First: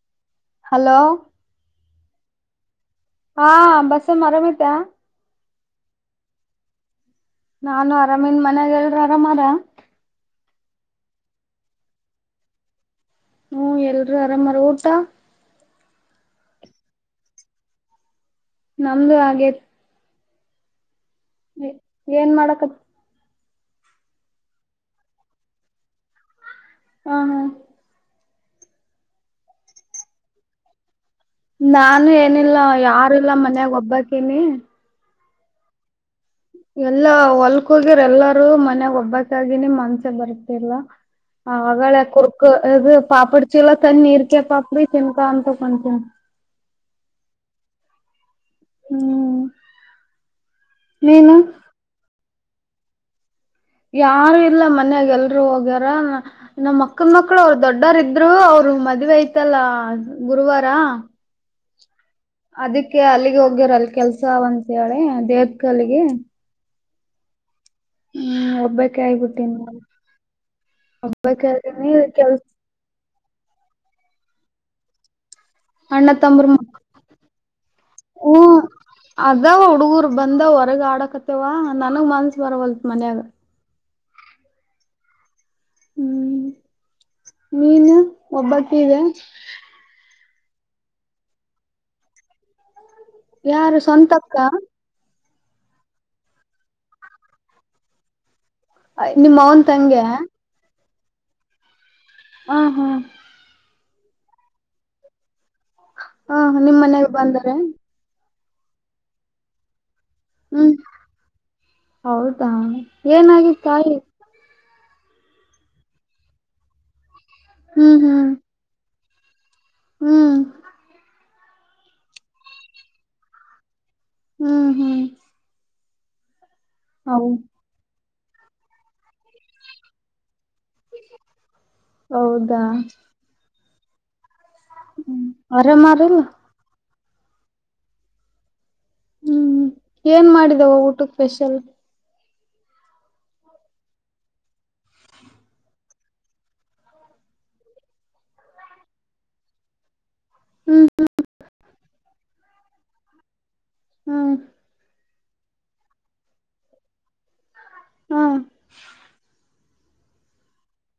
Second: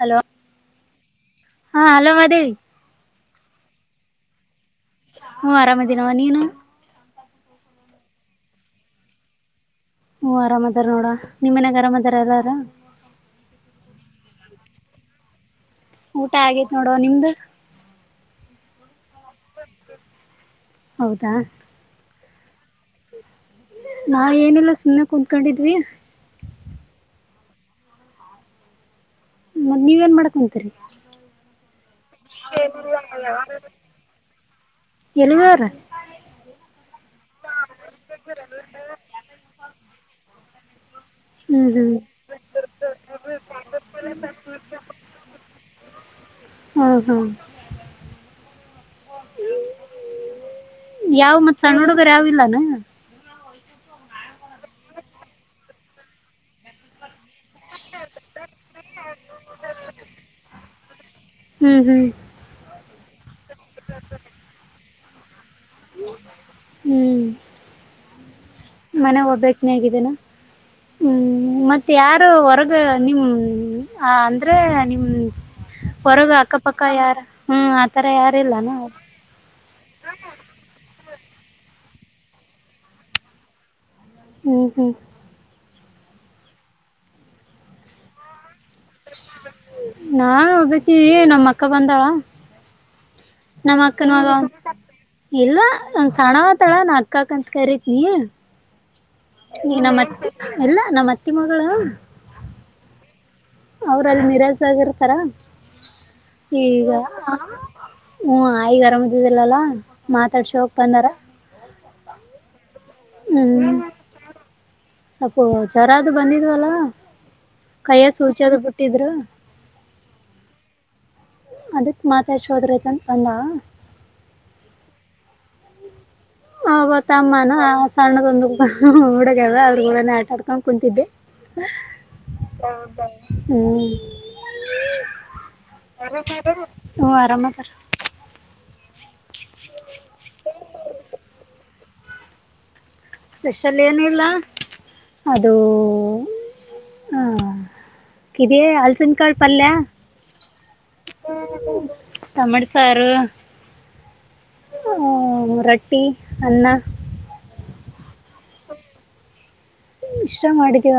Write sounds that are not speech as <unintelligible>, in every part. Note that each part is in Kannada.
ಹಲೋ ಹಲೋ ಹಾ ಹಲೋ ಮಾಧೇವಿ ಹಾ ಬಸಮ್ಮ ಆರಾಮಿದೀಯಾ ಹ ಆರಾಮ ದಿನವ ನೀನು ನಾನು ಅರಾಮನ್ ಮನ್ಯಾಗ ಎಲ್ರ ಆರಾಮಾರ ಹ್ಮ ಅರಾಮ್ ಅದಾರ ನೋಡ ನಿಮ್ ಮನಯಾಗ ಆರಾಮ್ದಾರ ಎಲ್ಲಾರ ಹ್ಮ ಎಲ್ರುೂ ಆರಾಮಾರ ಊಟ ಊಟ ಆಗೇತ್ ನೋಡುವ ನಿಮ್ದ ನಮ್ದು ಹಾಗೇ ತಿ ಹೌದಾ ಏನ್ ಮಾಡಕತ್ ನಾ ಏನೆಲ್ಲ ಸುಮ್ನೆ ಕುತ್ಕೊಂಡಿದ್ವಿ ಹಾ ಹಾ ಮ ನೀವ್ ಏನ್ ಮಾಡಕ್ಂತೀರಿ ನಾನು ಏನಿಲ್ಲ ಯಾರಿಲ್ಲ ಮನ್ಯಾಗ ಒಬ್ಬಕನಿ ಎನುವರು ಎಲ್ಲ ಒಲ್ಕೋಗರ ಎಲ್ಲರೂ ಮನ್ಯಾಗ ಒಬ್ಬಕ್ಕೆ ಇದಿನಿ ಮನ್ಸೆ ಬರ್ತಿಲ್ಲ ಹ್ಮ್ ಹ್ಮ್ ಆಳೆ ಕುರ್ಕ ಇದು ಪಾಪಡಿ ಚೀಲ ತಂದಿ ನೀರ್ಕೆ ಪಾಪಡಿ ಚಿನ್ಕಾ ಅಂತ ತಕೊತನ್ ಹ್ಮ ಹಾ ಹ್ಮ್ ಯಾವ ನೀನು ಮತ್ಸಣ್ಣ ನೋಡುಗರೆ ಯಾವಿಲ್ಲ <unintelligible> ಯಾರು ಇಲ್ಲ ಮನ್ಯಾಗ ಎಲ್ರುೂ ಹೋಗ್ಯಾರ ನಮ್ಮ ಮಕ್ಕನ್ ಮಕ್ಕಳು ಅವ್ರರು ದೊಡ್ಡೋರ ಇದ್ರು ಅವ್ರು ಮದ್ವೆ ಐತಲ್ಲ ಗುರುವಾರ ಹ್ಮ್ ಹ್ಮ್ ಅದಕ್ಕೆ ಅಲ್ಲಿಗೆ ಹೋಗ್ಯರಲ್ ಕೆಲ್ಸ ಒಂತತ್ ಹೇಳಿ ದೇವಕಲ್ಲಿಗೆ ಹ್ಮ್ ಒಬ್ಬಾಕಿ ಮನೆ ಆಗ್ಬಿಟ್ಟಿನಿ ಹೋಗ್ಬೇಕಕ್ ನೀ ಹಗಿದ್ದೇನಾ ಒಬ್ಬಾಕಿ ಹ್ಮ್ ಆಗೀನಿ ಮತ್ತೆ ಯಾರು ಕೆಲ್ಸ ಹೊರಗ ನಿಮ್ ಅ ಅಂದ್ರೆ ನಿಮ ಅಣ್ಣ ಹೊರಗ ತಮ್ಮರು ಅಕ್ಕಪಕ್ಕ ಹ್ಮ ಯಾರ ಹ್ಮ್ ಆತರ ಯಾರ ಇಲ್ಲಾನ ಅವರು ಅದಾವ ಹುಡ್ಗೂರ್ ಬಂದ ಹೊರಗ ಆಡಕತ್ತೇವ ನನಗ್ ಮನ್ಸ ಬರವಲ್ತ್ ಮನ್ಯಾಗ ಹ್ಮ್ ಹ್ಮ್ ಹ್ಮ್ ನೀನು ಒಬ್ಬಕ್ಕ ಇದೆ ನಾನ್ ಒಬ್ಬಾಕಿ ನಮ್ಮ ಅಕ್ಕ ಬಂದಾಳ ಯಾರು ನಮ್ ಅಕ್ಕನ್ ಮಗ ಸ್ವಂತಕ್ಕ ಇಲ್ಲ ಒಂದ ಸಣ್ಣ ತಳ ನ ಅಕ್ಕಕ್ಕ ಅಂತ ಕರಿತೀನಿ ನಿಮ್ ಅವ್ವನ್ ಈಗ ತಂಗ್ಯಾ ನಮ್ಮ್ತ್ತಿ ಎಲ್ಲ ನಮ್ಮ ಅತ್ತಿ ಮಗಳು ಆಾ ಹಾ ಅವ್ರಲ್ಲಿ ನಿರಾಸಾಗಿರ್ತಾರ ಹ ನಿಮ್ ಈಗ ಮನೆಗ್ ಬಂದಾರ? ಹ್ಮ್ ಆ ಈಗ ಆರಾಮದಿದಿಲ್ಲಲ್ಲಾ ಹ್ಮ್ ಹೌದಾ ಏನಾಗಿ ಬಾಯಿ ಸ್ವಪೋ ಜ್ವರದು ಬಂದಿದ್ವಲ್ಲ ಹ್ಮ್ ಕೈಯ ಹ್ಮ್ ಸುಚಿಯದು ಬಿಟ್ಟಿದ್ರು ಹ್ಮ್ ಅದಕ್ ಮಾತಾಡ್ಸೋದ್ರ ಐತಂತ ಅಂದ ಹ್ಮ್ ಹ್ಮ್ ಒಬ್ಬ ಹೌ ತಮ್ಮನೋ ಸಣ್ಣದೊಂದು ಹುಡುಗ ಊರಗೆಲ್ಲ ಅವ್ರಗೇನ್ ಆಟ ನಾ ಕುಂತಿದ್ದೆ ಹೌದಾ ಹ್ಮ. ಹ್ಮ ಅರಾಮ್ ಆಬೇರು, ಹ್ಮ ಆರಾಮ ಅಕ್ಕ ಹ್ಮ್ ಏನ್ ಮಾಡಿದೆ ಊಟಕ್ಕೆ ಸ್ಪೆಷಲ್. ಸ್ಪೆಷಲ್ ಏನಿಲ್ಲ ಅದೇ ಹ. ಕಿದೆ ಹಲಸಿನ ಕಾಯಿ ಪಲ್ಯ. ಟಮಡು ಸಾರು ಹ್ಮ್ ಹ್ಮ ರೊಟ್ಟಿ ಅನ್ನ ಹ್ಮ ಇಷ್ಟೊಂದು ಅಡಿಗೆ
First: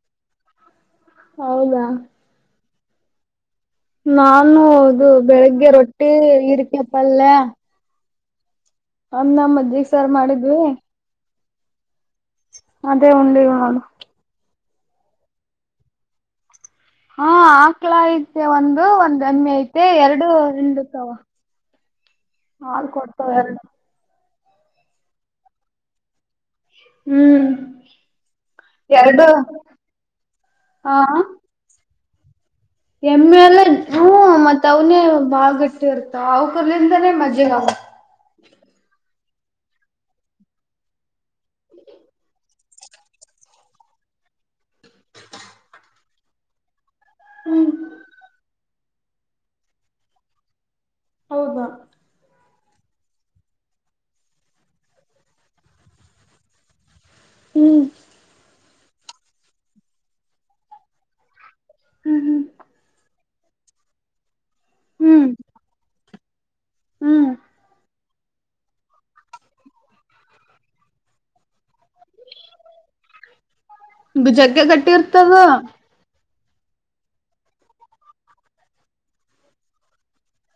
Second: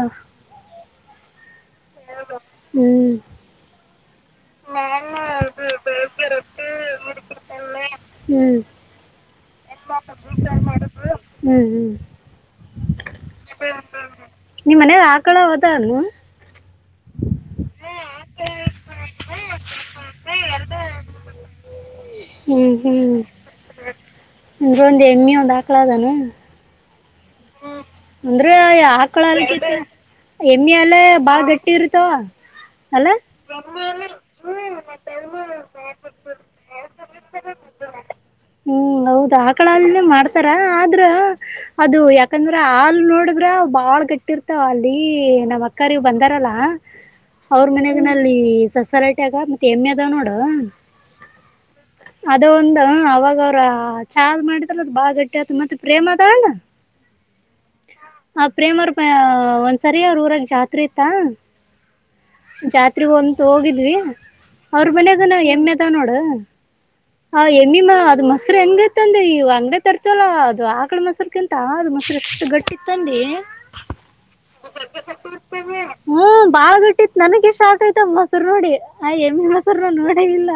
ಹೌದಾ ಹ್ಮ್ ನಾನು ಇದು ಬೆಳಿಗ್ಗೆ ರೊಟ್ಟಿ ಇಡಿಕೆ ಪಲ್ಯ. ಹ್ಮ್ ಅನ್ನ ಮಜ್ಜಿಗೆ ಸಾರ್ ಮಾಡಿದ್ವಿ. ಹ್ಮ್ ಹ್ಮ್ ಅದೇ ಉಂಡ್ವಿ ನೋಡು. ನಿಮ್ ಮನೆ ಆಕಳ ವದನು. ಹಾ ಆಕ್ಲ ಐತೆ ಒಂದು ಒಂದ್ ಎಮೆ ಐ ಮತ್ತೆ ಎರಡು ಗುಂಬೂತವ ಹಾಲು ಕೊಡ್ತಾವೆ ಎರಡು. ಇದೊಂದು ಎಮ್ ಯು ದಾಖಲಾಗನ. ಹ್ಮ್ ಅಂದ್ರೆ ಎರಡು ಆಕಳಹಾಲು ಕಿತ ಎಮ್ಮಿ ಹಾಲೆ ಹಾ ಬಾಳ ಗಟ್ಟಿ ಇರ್ತಾವ. ಅಲ್ಲ ಎಮ್ಮಿ ಹಾಲು ಹಾ ಮತ್ತ್ ಅವ್ನೇ ಬಾಳ್ ಗಟ್ಟಿ ಇರ್ತ ಅವಕಲಿಂದನೇ ಮಜ್ಜೆಗೆ ಮಾಡು. ಹ್ಮ್ ಆಕಳ ಹಾಲಿಂದ ಮಾಡ್ತಾರೆ ಆದ್ರ ಅದು ಯಾಕಂದ್ರೆ, ಹಾಲ್ ನೋಡಿದ್ರ ಬಾಳ್ ಗಟ್ಟಿ ಇರ್ತಾವ ಅಲ್ಲಿ ನಮ್ಮ್ ಅಕ್ಕರಿ ಬಂದಾರಲ್ಲ. ಅವ್ರ ಮನೆಗೂನಲ್ಲಿ ಸೋಸ್ಯ ರಟಿ ಗ ಮತ್ತೆ ಎಮ್ಮೆ ಅದಾವ್ ನೋಡು. ಹೌದಾ ಅದೇ ಉಂಡ ಅವಗ್ ಅವರ ಚಾದ್ ಮಾಡಿದ್ರ ಅದು ಬಾಳ ಗಟ್ಟಿ ಆತು ಮತ್ತೆ ಪ್ರೇಮ ಅದಳಲ್ಲ. ಹ್ಮ್ ಪ್ರೇಮ್ ಒಂದ್ಸರಿ ಅವ್ರ ಊರಾಗ ಜಾತ್ರೆ ಇತ್ತ. ಹ್ಮ್ ಜಾತ್ರೆ ಹೊಂತ ಹೋಗಿದ್ವಿ ಅವ್ರ ಹ್ಮ್ ಮನೆಗೂನು ಎಮ್ಮೆ ಇದಾವ್ ನೋಡು. ಹ್ಮ್ ಹಾ ಎಮ್ಮಿಮ್ಮ ಮೊಸರು ಹೆಂಗತಂದೆಯೂ ಅಂಗಡಿ ತರ್ತವಲ್ಲ ಅದು ಆಕಳ ಮೊಸರುಕ್ಕಿಂತವ. ಹೌದು ಮೊಸರು ಎಷ್ಟು ಗಟ್ಟಿತಂದೆ ಹ್ಮ್ ಜಗ್ಗೆ ಗಟ್ಟಿ ಇರ್ತದ ಹ್ಮ ಬಾಳ್ ಗಟ್ಟಿತ್ ನನಗೆ ಶಾಕ್ ಆಯ್ತ ಮೊಸರು ನೋಡಿ ಆ ಎಮ್ಮಿ ಮೊಸರು ನೋಡೆ ಇಲ್ಲ.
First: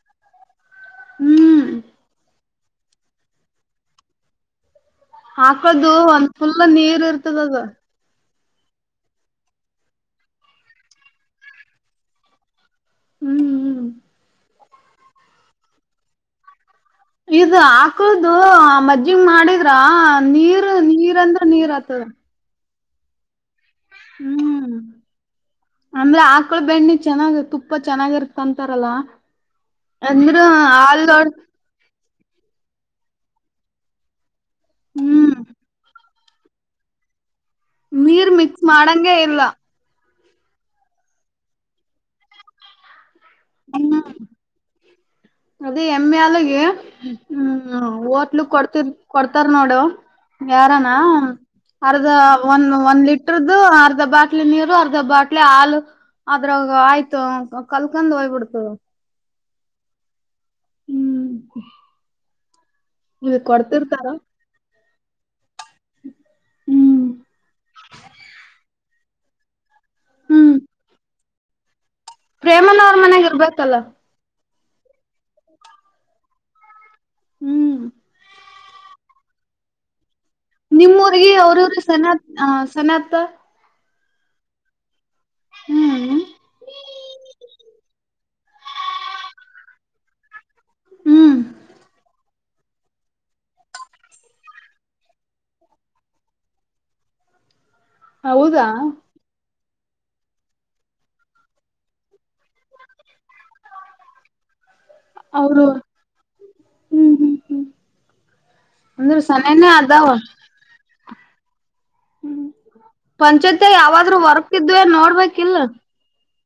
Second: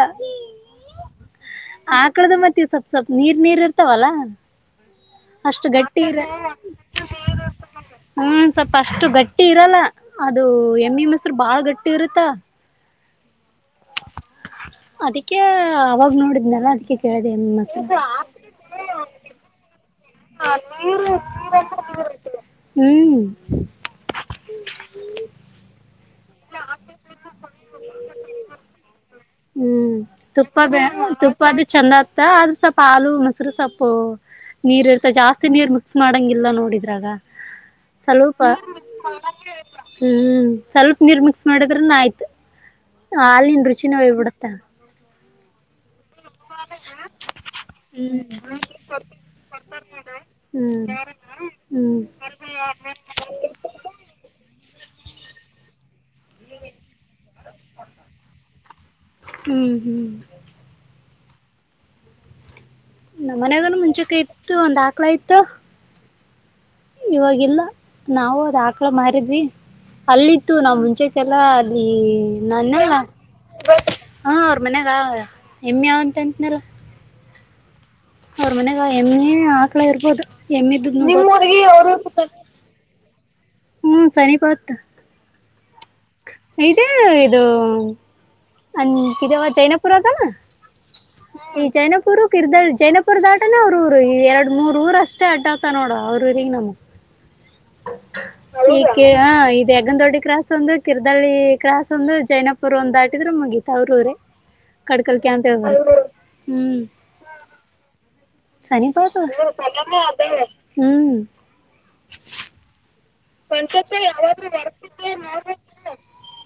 ಹ್ಮ್ ಅಕಳದಿಂದ ಟೀ ಸ್ವಪ್ ಸ್ವಲ್ಪ್ ನೀರ್ ನೀರ್ ಇರ್ತಾವಲ್ಲ. ಅಷ್ಟು ಆಕಳದು ಗಟ್ಟಿ ಇರೆ ಒಂದ್ ಫುಲ್ ನೀರ್ ಇರ್ತದ ಅದು ಹ್ಮ ಸ್ವಪ ಅಷ್ಟು ಗಟ್ಟಿ ಇರಲ್ಲ ಅದು ಎಮ್ಮೆ ಮೊಸರು ಬಾಳ ಗಟ್ಟಿ ಇರುತ್ತ. ಹ್ಮ್ ಹ್ಮ್ ಅದಕ್ಕೆ ಅವಾಗ ನೋಡಿದ್ನಲ್ಲ ಅದ ಇದು ಆಕಳುದೂ ಮಜ್ಜಿಗ್ ಮಾಡಿದ್ರ. ನೀರ್ ನೀರಂದ್ರ ನೀರ್ ಆತದ. ಹ್ಮ್ ಆಕಳದು ಬೆಣ್ಣೆ ಚೆನ್ನಾಗಿ ತುಪ್ಪ ಚೆನ್ನಾಗಿರುತ್ ಅಂತಾರಲ್ಲ. ಹ್ಮ್ ಅಂದ್ರೆ ಹಾಲು ನವರು. ನತ್ತ ಸ್ವಲ್ಪ ಹಾಲು ಮೊಸರು ಸ್ವಲ್ಪ ನೀರ್ ಇರ್ತ ಹ್ಮ್ ಜಾಸ್ತಿ ನೀರ್ ಮಿಕ್ಸ್. ಮಾಡಂಗಿಲ್ಲ ನೋಡಿದ್ರಾಗ ಸ್ವಲ್ಪ, ನೀರು ಮಿಕ್ಸ್ ಮಾಡಂಗೆ ಇಲ್ಲ. ಹ್ಮ್ ಸ್ವಲ್ಪ ನೀರ್ ಮಿಕ್ಸ್ ಮಾಡಿದ್ರ ನು ಆಯ್ತು. ಅಲ್ಲಿನ ರುಚಿನ ಹೋಗ್ಬಬಿಡುತ್ತಾ. ಅದೇ. ಎಮ್ಮ್ಯಾಲಗೆ ಹ್ಮ ಹ್ಮ್ ಹೋಟ್ಲು ಕೊಡ್ತಿರ್ ಕೊಡ್ತಾರ ನೋಡು ಹ್ಮ್ ಯಾರಾನ. ಹ ಅರ್ಧ ಒಂದ ಒಂದ್ ಲಿಟ್ರದು ಅರ್ಧ ಬಾಟ್ಲಿ ನೀರು ಅರ್ಧ ಬಾಟ್ಲಿ ಹಾಲು. ಅದ್ರಾಗ ಆಯ್ತು ಕಲ್ಕೊಂಡ್ ಹೋಗ್ಬಿಡ್ತು. ಹ್ಮ್ ಹ್ಮ್. ಹ್ಮ್. ಇಲ್ ನಮ್ಮನ್ಯಾಗನ ಕೊಡ್ತಿರ್ತಾರ ಮುಂಚೆತ ಇತ್ತು ಒಂದ್ ಹಾಕ್ಲ ಇತ್ತು. ಹ್ಮ್ ಇವವಾಗಿಲ್ಲ ನಾವವು ಅದ್ ಹಾಕ್ಳ ಮಾರಿದ್ವಿ ಅಲ್ಲಿತ್ತು ಹ್ಮ್ ನಾವ್ ಮುಂಚೆಕ್ಕೆಲ್ಲ. ಈ ನನ್ನ ಪ್ರೇಮನ ಅವ್ರ ಮನ್ಯಾಗ ಇರ್ಬೇಕಲ್ಲ <inaudible> ಹ. ಮನ್ಯಾಗ ಹೆಮ್ಮೆ ಯಾವ ತಂಟ್ನಲ್ಲ. ಹ್ಮ್. ಅವ್ರ ಮನೆಗ ಹೆಮ್ಮೆ ಆಕ್ಳ ಇರ್ಬೋದು. ನಿಮ್ಮೂರಿಗೆ ಅವ್ರವ್ರ ಸನತ್ <unintelligible> ಸನತ್ ಹ್ಮ ಸನಿಪತ್ತ. <inaudible> ಹ್ಮ್ ಇದೇ ಇದು. ಅ ಜೈನಪುರ ಅದನ ಹ್ಮ್ ಈ ಜೈನಪುರ. ಇರ್ದ ಜೈನಪುರ್ ದಾಟಾನೇ ಅವ್ರ ಊರು ಈ ಎರಡ್ ಮೂರ್ ಊರ ಅಷ್ಟೇ ಅಡ್ಡ ಆತ ನೋಡ ಅವರ ಊರಿಗೂ ನಮಗೂ. ಹೌದಾ ಈಕೆ ಹಾ. ಬೇಗಂದೋಡ್ಡಿ ಕ್ರಾಸ್ ಒಂದು ಕಿರ್ದಳ್ಳಿ ಕ್ರಾಸ್ ಒಂದು ಜೈನಪುರ್ ಒಂದು. ದ್ರ ಮುಗೀತ ಅವ್ರವ್ರ ಕಡಕಲ್ ಕ್ಯಾಂಪ ಅವರು ಹ್ಮ್. ಹ್ಮ್ ಹ್ಮ್ ಸರಿಪತ ಅಂದ್ರೆ ಸನೇನೇ ಹ್ಮ್. ಹ್ಮ್ ಪಂಚಾಯತಿ ಯಾವಾದ್ರೂ ವರ್ಕ್ ಇದವಿ ನೋಡ್ಬೇಕಿಲಾ.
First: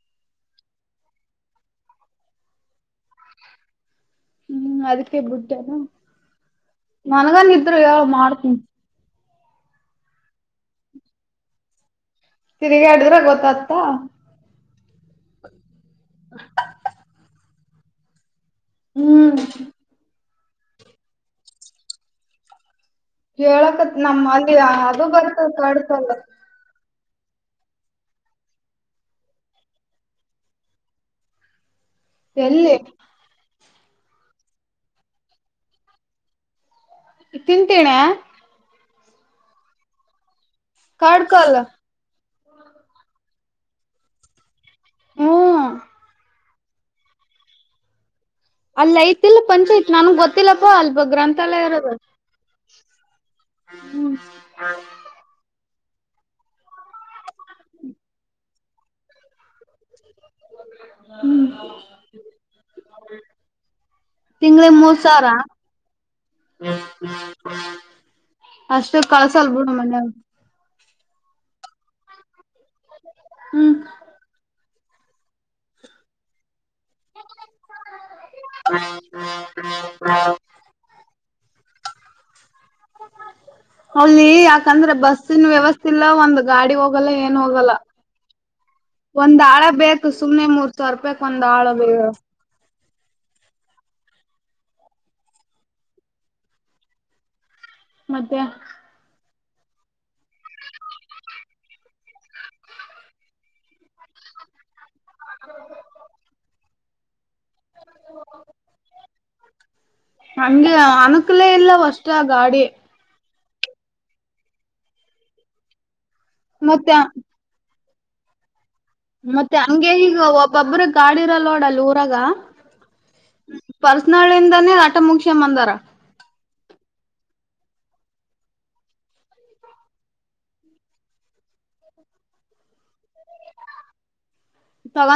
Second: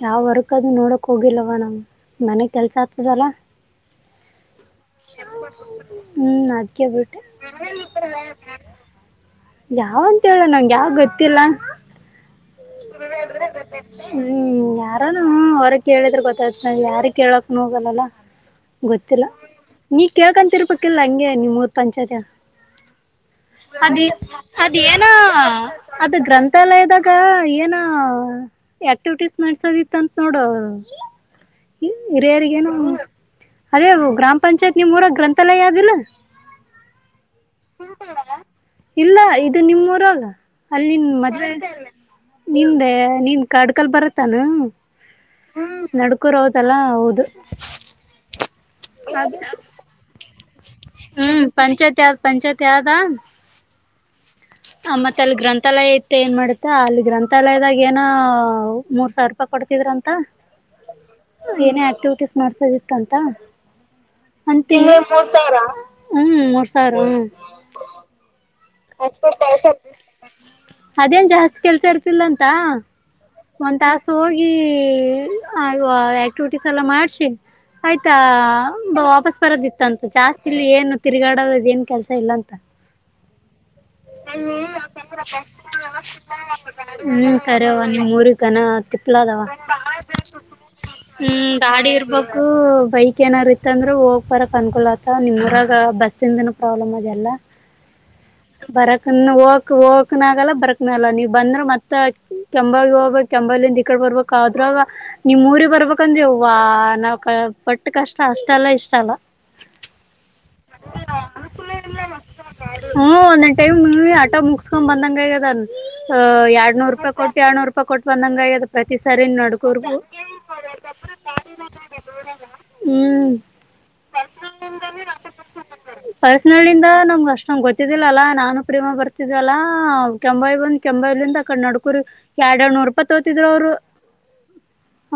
ಯಾವ ವರ್ಕ್ ನೋಡೋಕ್ಕೆ ಹೋಗಿಲ್ಲವ ನಮ್ಮ ಮನೆಗೆ ಕೆಲಸ ಆಗ್ತದಲ್ಲ. ಹ್ಮ್ ಅದಕ್ಕೆ ಬಿಟ್ಟೆನು. ಹ್ಮ್ ಅದಿಕ್ಕೆ ಬಿಟ್ಟೆ. ನನ್ಗನ್ ಇದ್ರು ಹೇಳ ಮಾಡ್ತೀನಿ. ಯಾವ ಅಂತ ಹೇಳುವ ನನಗೆ ಯಾವ ಗೊತ್ತಿಲ್ಲ. ತಿರುಗಿ ಆಡುದ್ರೆ ಗೊತ್ತತ್ತ. ಹ್ಮ್ ಯಾರಾನ ಹೊರಗ್ ಕೇಳಿದ್ರೆ ಗೊತ್ತಾಯ್ತ ಯಾರಗ್ ಕೇಳಕ್ ನ ಹೋಗಲ್ಲಲ್ಲ. ಗೊತ್ತಿಲ್ಲ ಹ್ಮ್ ನೀ ಕೇಳ್ಕಂತಿರ್ಬೇಕಿಲ್ಲ ಹಂಗೆ ನಿಮ್ ಊರ ಪಂಚಾಯತಿಯ. ಹೇಳಕತ್ ಅದ ನಮ್ ಅಲ್ಲಿ ಅದ ಅದು ಏನೋ ಬರ್ತದ ಕಡ್ಕಲ್ಲ. ಅದು ಗ್ರಂಥ. ಲ್ಲ ಇದಾಗ ಏನ ಆಕ್ಟಿವಿಟೀಸ್ ಮಾಡಸೋದಿತ್ತ ಅಂತ ನೋಡು. ಹ ಹಿರಿಯಗೇನು. ಎಲ್ಲಿ ಅದೇವು ಗ್ರಾಮ ಪಂಚಾಯತ್ ನಿಮಮ್ಮ ಮೂರ ಗ್ರಂಥಾಲಯ ಯಾಧಲ್. ತಿಂತೀನ. ಇಲ್ಲ ಇದು ನಿಮ್ಮ್ವರಾಗ ಅಲ್ಲಿನ್ ಮ. ಅಲ್ಲ. ನಿಮ್ದೆ ನಿನ್ ಕಡ್ಕಲ್ ಬರತ್ತಾನ ಹ್ಮ್ ನಡ್ಕೂರ್. ತಲ ಹೌದು. ಅಲ್ಲಿ ಐತಿಲ್ಲ ಪಂಚ ಐತ್ ನನ್ಗ್ ಗೊತ್ತಿಲ್ಲಪ್ಪಾ ಅಲ್ ಹ್ಮ್ ಗ್ರಂಥಾಲಯ ಇರೋದ. ಪಂಚಾಯತ್ <unintelligible> ಹ್ಮ್. ಆ ಮತ್ತೆ ಅಲ್ಲಿ ಗ್ರಂಥ. ಗ್ರಂಥಾಲಯ ಇತ್ತ ಏನ್ ಮಾಡತ್ತಾ ಅಲ್ಲಿ ಗ್ರಂಥಾಲಯದಾಗ ಏನೋ ಮೂರ್ ಸಾವಿರ ರೂಪಾಯಿ ಕೊಡ್ತಿದ್ರ ಅಂತ. ಏನೇ ಆಕ್ಟಿವಿಟೀಸ್ ಮಾಡ್ತ ಇತ್ತ ಅಂತ. ತಿಂಗ್ಳಿಗ್ ಮೂರ್ ತಿಂಗಳಿಗೆ ಮೂರ ಸಾವಿರ ಹ್ಮ್ ಮೂರ್ ಸಾವಿರ ಹ್ಮ. ಅಷ್ಟು ಕಳ್ಸಲ್ಬೂಡು ಮನ್ಯಾಗ. ಅದೇನ್ ಜಾಸ್ತಿ ಕೆಲ್ಸ ಇರ್ತಿಲ್ಲ ಅಂತ ಹ್ಮ್ ಒಂದ್ ತಾಸ ಹೋಗಿ. <inaudible> ಆಕ್ಟಿವಿಟೀಸ್ ಎಲ್ಲ ಮಾಡ್ಸ ಆಯ್ತ. ವಾಪಸ್ ಬರೋದಿತ್ತಂತು ಜಾಸ್ತಿ ಇಲ್ಲಿ ಏನು ತಿರುಗಾ. ಮಾಡದ ಏನ್ ಕೆಲ್ಸ ಇಲ್ಲ ಅಂತ. ಅಲ್ಲಿ <unintelligible> ಯಾಕಂದ್ರೆ ಬಸ್ಸಿನ ವ್ಯವಸ್ಥೆ ಇಲ್ಲ ಒಂದ್ ಗಾಡಿ ಹೋಗಲ್ಲ ಹ್ಮ ಏನ್ ಹೋಗಲ್ಲ. ಕರವ ನ ತಿಕ್ಲದವ ಒಂದ್ ಆಳ ಬೇಕು ಸುಮ್ನೆ ಮೂರ್ ಸಾವಿರ ರೂಪಾಯಕ್ ಹ್ಮ ಒಂದ್ ಆಳ ಗಾಡಿ ಬೇಕ ಇರ್ಬೇಕು ಬೈಕ್ ಏನ್ ಇರ್ ಅತ್ತಂದ್ರ ಹೋಗ್ ಬರಕ್ ಅನುಕೂಲ ಆತ ನಿಮೂರಾಗ ಬಸ್ಸಿಂದನೂ ಪ್ರಾಬ್ಲಮ್ ಅದೆಲ್ಲ ಮತ್ತೆ ಬರಕನ್ನು ಹೋಗ್ ಹೋಕಕ್ನ ಆಗಲ್ಲ ಬರಕಕ್ನಲ್ಲ ನೀವ್ ಬಂದ್ರೆ ಮತ್ತ ಕೆಂಬಾವಿ ಹೋಗ್ಬೇಕ್ ಕೆಂಬಾವಿ ಇಂದ ಈಕಡೆ ಬರ್ಬೇಕ್ ಆದ್ರಾಗ ನಿಮ್ಮ್ ಊರಿಗೆ ಬರ್ಬೇಕಂದ್ರಿ ಯವ್ವ ನಾವ್ ಪಟ್ಟ ಕಷ್ಟ ಅಷ್ಟ ಅಲ್ಲ ಇಷ್ಟ ಅಲ್ಲ ಹಂಗೆ ಅನಕ್ಲೇ ಇಲ್ಲ ಹೊಸದಾ ಗಾಡಿ ಹ ಒಂದ್ ಟೈಮ್ ಆಟೋ ಮುಗಿಸ್ಕೊಂಡ್ ಬಂದಂಗ ಆಗದ ಅ ಎರಡ್ನೂರು ಮತ್ತೆ ರೂಪಾಯಿ ಕೊಟ್ಟ ಎರಡ್ನೂರು ರೂಪಾಯ್ ಪ್ ಕೊಟ್ಟ ಬಂದಂಗ ಅಗದ ಮತ್ತೆ ಹಂಗೆ ಈಗ ಒಬ್ಬೊಬ್ಬ್ರ ಗಾಡಿ ಇರಲ್ಲ ನೋಡ್ ಊರಾಗ ಹ್ಮ್ ಪರ್ಸನಲ್ಲಿ ಇದಾನೇ ಆಟ ಮುಗಸ್ದ್ ಬಂದಾರ ನಂಗ ಗೊತ್ತಿದ್ದಿಲ್ಲಲ್ಲಾ ನಾನು ಪ್ರೇಮ ಬರ್ತಿದ್ದಲ್ಲಾ ಕೆಂಬಾವಿ ಬಂದ್ ಕೆಂಬಾವಿಂದ ಆ ಕಡೆ ನಡ್ಕುರಿ ಎರಡು ಎರಡ್ ನೂರುಪಾಯಿ ತಗೋತ್ತಿದ್ರೂ ಅವರು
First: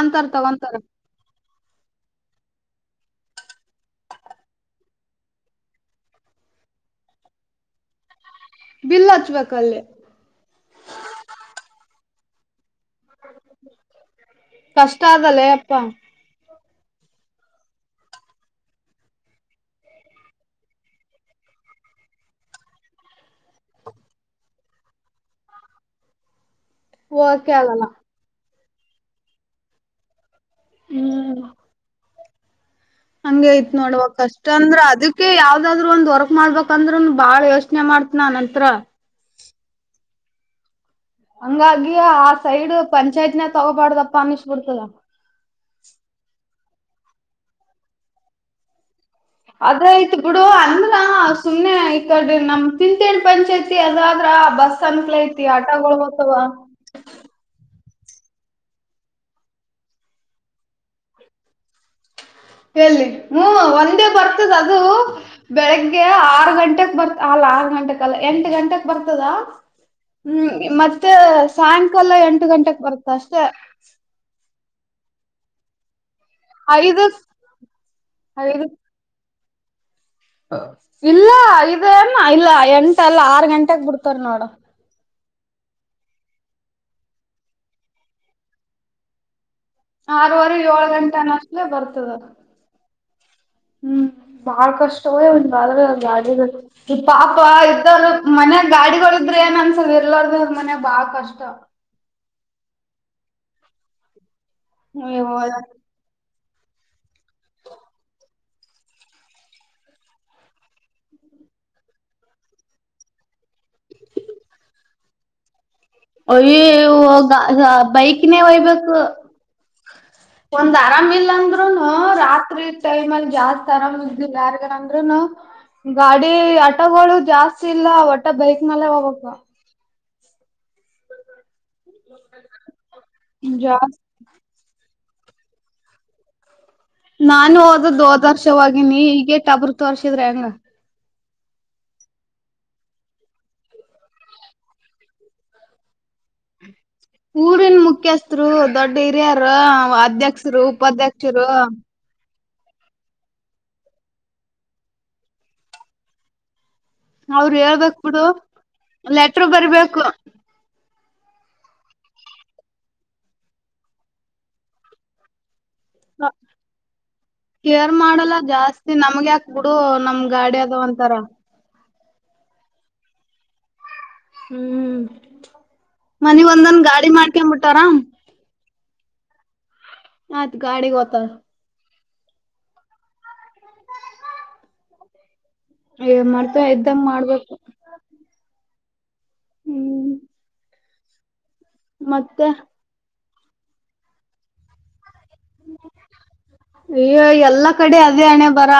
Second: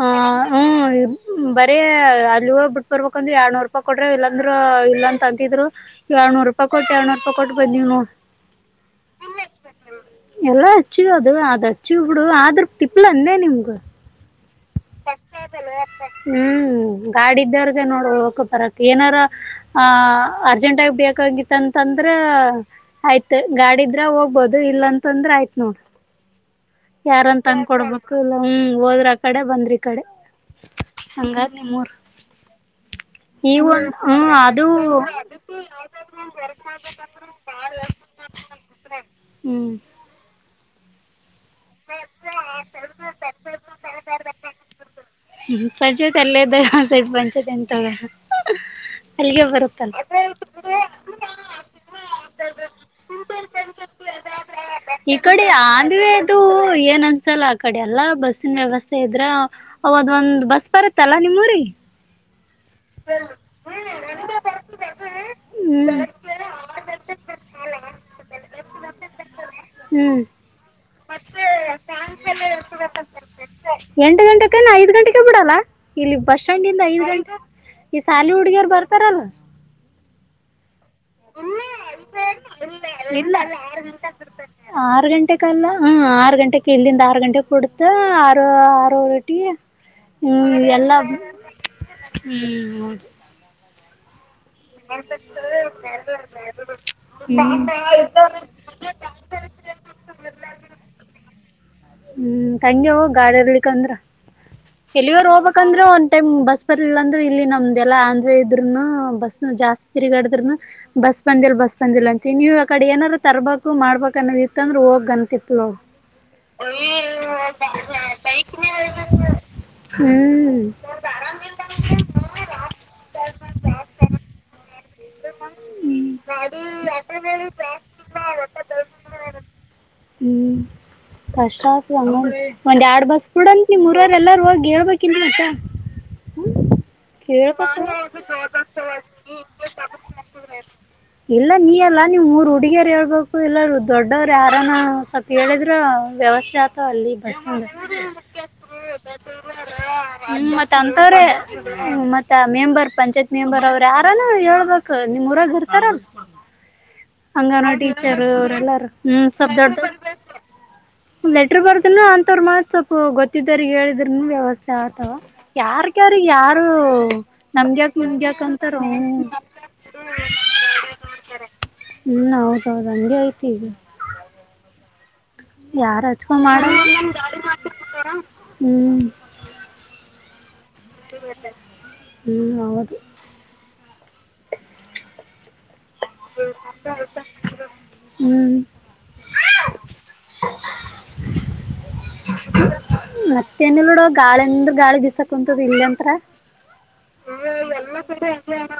ಹ ತಗೊಂತಾರ ಹ್ಮ ಅಲ್ಲಿ ಹೋಗ್ ಬಿಟ್ಬ ಬರ್ಬೇಕಂದ್ರೆ ಎರಡ್ನೂರು ರೂಪಾಯಿ ಕೊಡ್ರೆ ಇಲ್ಲ ಅಂದ್ರೆ ಇಲ್ಲ ಅಂತಿದ್ರು ಎರಡನೂರು ರೂಪಾಯ್ ಕೊಟ್ಟ್ ಎರಡುನೂರ್ ಕೊಟ್ಟ್ ಬಂದೀವ್ ನೋಡ್ ಬಿಲ್ ಹಚ್ಬೇಕ ಅಲ್ಲಿ ಎಲ್ಲ ಹಚ್ಚು ಅದು ಹಚ್ಚು ಬಿಡು ಆದ್ರೂ ತಿಪ್ಪಲ್ ಅಂದೆ ನಿಮ್ಗೂ ಕಷ್ಟ ಅದಲ್ಲ ಆತಲ್ಲೆ ಯಪ್ಪಾ ಅಕ್ಕ ಹ್ಮ ಗಾಡಿ ಇದಾರಗೆ ನೋಡ್ ಹೊಗ್ ಬರಕ್ ಏನಾರ ಆ ಅರ್ಜೆಂಟ್ ಆಗಿ ಬೇಕಾಗಿತ್ತ ಅಂತ ಅಂದ್ರೆ ಆಯ್ತ್ ಗಾಡಿದ್ರೆ ಹೋಗ್ಬೋದು ಇಲ್ಲ ಅಂತಂದ್ರೆ ಆಯ್ತ್ ನೋಡು ಯಾರನ್ನ ಹೋಗಕೆ ತಂದ್ ಆಗಲ್ಲ ಕೊಡ್ಬೇಕು ಹ್ಮ್ ಇಲ್ಲ ಹೋದ್ರೆ ಆ ಕಡೆ ಬಂದ್ರಿ ಈ ಕಡೆ ಹ್ಮ್ ಹೆಂಗಾದ್ ನಿಮ್ಮೂರ್ ಹಂಗೆ ಈ ಐತ್ ಒಂದ್ ನೋಡವ ಹ್ಮ್ ಕಷ್ಟ ಅದು ಅಂದ್ರೆ ಅದಕ್ಕೆ ಯಾವ್ದಾದ್ರು ಒಂದ್ ವರ್ಕ್ ಮಾಡ್ಬೇಕಂದ್ರೆ ಬಾಳ್ ಯೋಚನೆ ಮಾಡ್ ಮಾಡ್ತ ನಂತ್ರ ಹ್ಮ್ ಹಂಗಾಗಿ ಆ ಸೈಡ್ ಪಂಚಾಯಿತ್ ನ ತಗೋಬಾರದು ಅಪ್ಪ ಅನ್ನಿಸಿಬಿಡುತ್ತದ ಹ್ಮ ಪಂಚಾಯತ್ ಅಲ್ಲೇದಾಗ ಆ ಸೈಡ್ ಪಂಚಾಯತ್ ಅಂತಾಳ ಅದೆ ಆಯ್ತು ಬಿಡು ಅನ್ನ ಸುಮ್ನೆ ಆಯ್ತು ಕ ನಮ್ ತಿಂತೇಳ್ ಪಂಚಾಯಿತಿ ಅದಾದ್ರ ಬಸ್ ಈ ಅನ್ಕೂಲ ಐತಿ ಕಡೆ ಆಟೋಗಳು ಆಂದ್ವೇ ಬರ್ತವ. ಇದು ಏನ್ ಅನ್ಸಲ್ಲ ಆ ಕಡಿ ಎಲ್ಲಾ ಬಸ್ಸಿನ ವ್ಯವಸ್ಥೆ ಇದ್ರೆ ಅವಾಗ ಒಂದ್ ಬಸ್ ಬರುತ್ತಲ್ಲ ನಿಮ್ಮೂರಿಗ್ ಎಲ್ಲಿ ಹ್ಮ ಒಂದೇ ಬರ್ತದ ಅದು ಬೆಳಿಗ್ಗೆ ಹ್ಮ್ ಆರು ಗಂಟೆೆಗೆ ಬರ್ತ ಅಲ್ಲ ಆರ್ ಎಂಟು ಗಂಟಕ್ ಬರ್ತದ ಹ್ಮ್ ಹ್ಮ ಮತ್ ಅಷ್ಟೇ ಎಂಟು ಗಂಟೆಕಲ್ಲ ಐದ್ ಗಂಟೆಗೆ ಬಿಡಲ್ಲ ಇಲ್ಲಿ ಬಸ್ ಸ್ಟ್ಯಾಂಡ್ ಇಂದ ಐದ್ ಐದಕ್ ಗಂಟೆಗೆ ಈ ಸಾಲಿ ಹುಡ್ಗಿಯರು ಐದಕ್ ಬರ್ತಾರಲ್ಲ. ಇಲ್ಲ ಇದ್ದೇನ ಇಲ್ಲ ಎಂಟ ಎಲ್ಲಾ ಇಲ್ಲ ಆರು ಗಂಟೆಗ್ ಬಿಡ್ತಾರ್ ನೋಡು ಕಲ್ಲ ಆರು ಗಂಟೆ ಇಲ್ಲಿಂದ ಆರು ಗಂಟೆ ಬಿಡುತ್ತೆ ಆರು ಆರೂ ರೊಟಿ ಆರುವರೆ ಏಳ್ ಗಂಟೆನಷ್ಟಲೇ ಬರ್ತದ ಹೌದು ಹ್ಮ್ ಬಾಳ್ ಕಷ್ಟವೇ ಒಂದ್ ಬ ಗಾಡಿ ಈ ಪಾಪ ಇತ್ತ ಮನ್ಯ ಗಾಡಿಗಳು ಇದ್ರೆ ಏನ್ ಅನ್ಸಲ್ಲ ಇರ್ಲದ್ ಮನ್ಯಾಗ ಬಾಳ್ ಕಷ್ಟ ಹ್ಮ್ ತಂಗವ್ವ ಗಾಡಿ ಇರ್ಲಿಕಂದ್ರ ಅಯ್ಯೋ ಎಲ್ಲಿವರ್ ಹೋಗ್ಬೇಕಂದ್ರೆ ಒಂದ್ ಟೈಮ್ ಬಸ್ ಹಾಸ್ಪಿಟಲ್ ಅಂದ್ರರು ಇಲ್ಲಿ ನಮ್ದ್ ಎಲ್ಲಾ ಆಂದ್ ಇದ್ರೂ ಬಸ್ ಜಾಸ್ತಿ ತಿರ್ಗಾಡಿದ್ರೂನು ಬಸ್ ಬಂದಿಲ್ಲ ಬಸ್ ಬಂದಿಲ್ಲ ಅಂತ ನೀವು ಆ ಕಡೆ ಏನಾರ ತರಬೇಕು ಮಾಡ್ಬೇಕ್ ಅನ್ನೋ ಇತ್ತಂದ್ರೆ ಹೋಗ್ ಗಂತತಿಪ್ಲವ್ ಆಯ್ಯೊಯ್ಯೊ ಬೈಕ್ ನೇ ಒಯ್ಬೇಕು ಹ್ಮ್ ಒಂದ್ ಆರಾಮ್ ಇಲ್ಲಂದ್ರುನು ರಾತ್ರಿ ಟೈಮ್ ಅಲ್ಲಿ ಜಾಸ್ತಿ ಆರಾಮ್ ನಂದರುನು ಗಾಡಿ ಆಟೋಗಳು ಜಾಸ್ತಿ ಇಲ್ಲ ಒಟ್ಟೆ ಬೈಕ್ ನಲ್ಲೆ ಹೋಗಬೇಕು ಹ್ಮ್ ಕಷ್ಟ ಆಗುತ್ತೆ ಅಮ್ಮ್ ಒಂದ್ ಎರಡ್ ಬಸ್ ಬಿಡಂತ್ ಜಾಸ್ತಿ ನಿಮ್ಮೂರೊರೆಲ್ಲಾ ಎಲ್ಲಾರೂ ಹೋಗಿ ಹೇಳ್ಬೇಕ ಕನ್ನ ಮತ್ತ ಹ ನಾನು ಹೋದದ್ದದರ್ಷವವಾಗಿನಿ ಈಗೇಟ್ಟ ಅಬೃತ್ ವರ್ಷಿದ್ರೆ ಹೆಂಗ ಇಲ್ಲ ನೀ ಎಲ್ಲಾ ನೀವ್ ಮೂರ್ ಹುಡುಗಿಯರು ಹೇಳ್ಬೇಕು ಇಲ್ಲ ದೊಡ್ಡವರು ಯಾರಾನ ಸ್ವಲ್ಪ ಹೇಳಿದ್ರ ವ್ಯವಸ್ಥೆತ್ ಅಲ್ಲಿ ಬಸ್ ಊರಿನ್ ಮುಖ್ಯಸ್ಥರು ದೊಡ್ಡ ಹಿರಿಯರು ಹ ಅಧ್ಯಕ್ಷರು ಮತ್ತ ಅಂತವ್ರೇ ಉಪಾಧ್ಯಕ್ಷರು ಹ್ಮ ಮತ್ತೆ ಮತ್ತ ಮೆಂಬರ್ ಪಂಚಾಯತ್ ಮೆಂಬರ್ ಅವ್ರ ಯಾರಾನ ಹೇಳ್ಬೇಕಕ್ ನಿಮಮ್ಮ ಊರಾಗ ಇರ್ತಾರ ಅವ್ರು ಹಂಗಾನೋ ಹೇಳ್ಬೇಕ್ ಟೀಚರ್ ಬಿಡು ಅವ್ರ ಎಲ್ಲಾರ ಹ್ಮ ಲೆಟರ್ ಸ ದೊಡ್ಡ ಬರ್ಬೇಕು ಒ ಲೆಟ್ರ ಬರ್ದನ ಅಂತವರು ಮತ್ ಸ್ವಲ್ಪ ಗೊತ್ತಿದಾರ ಹೇಳಿದ್ರನು ವ್ಯವಸ್ಥೆ ಆಗ್ತವ ಯಾರ್ಕ್ಯಾರ ಯಾರು ನಮ್ದ್ಯಾಕ ಮುಂದ್ಯಾಕಂತಾರ ಕಡು ನಮ್ ಗಾಡಿ ಅದ ಒಂತರ ಹ್ಮ ಹೌದೌದುಂಗೆ ಐತಿ ಹ್ಮ್ ಯಾರ ಅಚ್ಕೊಂಡ ಮಾಡ್ಕೊಂಡ್ ಬಿಟ್ಟಾರ ಹ್ಮ್ ಗಾಡಿ ಗೋತ ಹ್ಮಞ ಹೌದು ಮರ್ತ ಇದ್ದಂಗ ಮಾಡ್ಬೇಕು ಹ್ಮ್ ಹ್ಮ್ ಮತ್ತೆ ಮತ್ತ ನ ನೋಡುವ ಗಾಳಿಂದ್ರ ಗಾಳಿ ಬಿಸಕ್ ಕುಂತ ದಿಲ್ಲ ಯಂತ್ರ ಎಲ್ಲಾ ಕಡೆ ಅದೇ ಹಣೆ ಬರ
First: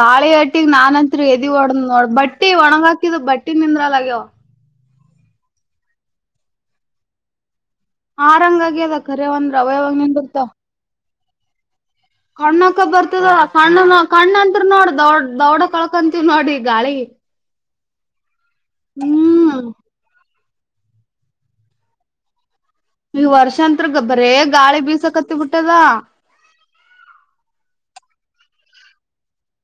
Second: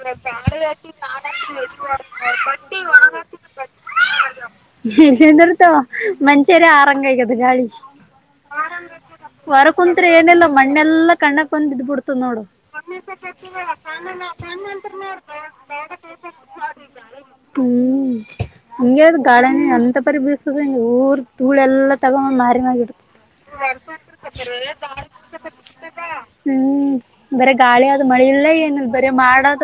ಗಾಳಿ ಹಟ್ಟಗ್ ನಾನಂತ್ ಎದಿ ಹೊಡ ನೋ ಬಟ್ಟಿ ಒಣಗ ಹಾಕಿದು ಬಟ್ಟಿ ನಿಂದ್ರ ಅಲ್ಲಗ್ಯವ ಇಲ್ಲಿಂದರ್ತ ಮಂಷೇಲ್ಲ ಆರಂಗ ಆಗದು ಗಾಳಿ ಆರಂಗ ಆಗ್ಯದ ಖರೆ ಒಂದ್ ಹೊರ ಅವಯವಾಗ ಕುಂತ್ರೆ ಏನೆಲ್ಲ ನಿಂದಿರ್ತಾವ ಮಣ್ಣೆಲ್ಲಾ ಕಣ್ಣಕ್ ಬಂದ ಇದ್ಬಿಡ್ ಕಣ್ಣಕ ಬರ್ತದ ನೋಡುಣ್ಣ ಕಣ್ಣನ ಕಣ್ಣ ಅಂತ್ರ ಸಣ್ಣಂತ ನೋಡ ನೋ ದೌಡ್ ದೌಡ ಕಳ್ಕಂತೀವ್ ನೋಡಿ ಗಾಳಿ <unintelligible> ಹ್ಮ್ ಹಗೆ ಅ ಗಾರ್ಡನ ಹ್ಮ್ ಅಂತ ಪರಿ ಬಿ ಊರ್ ಧೂಳ ಎಲ್ಲ ತಗೊಂಡ್ ಮಾರಿ ಮಾಡ ಈ ವರ್ಷಾಂತ್ರ ಬರೇ ಗಾಳಿ ಇಡ್ತ ಬೀಸಕತ್ತಿ ಬಿಟ್ಟದ. ಹ್ಮ್ ಬರ ಗಾಳಿ ಮಳೆಯ ಇಲ್ಲ ಏನ ಇಿಲ್ಲ ಬರ ಮಾಡದ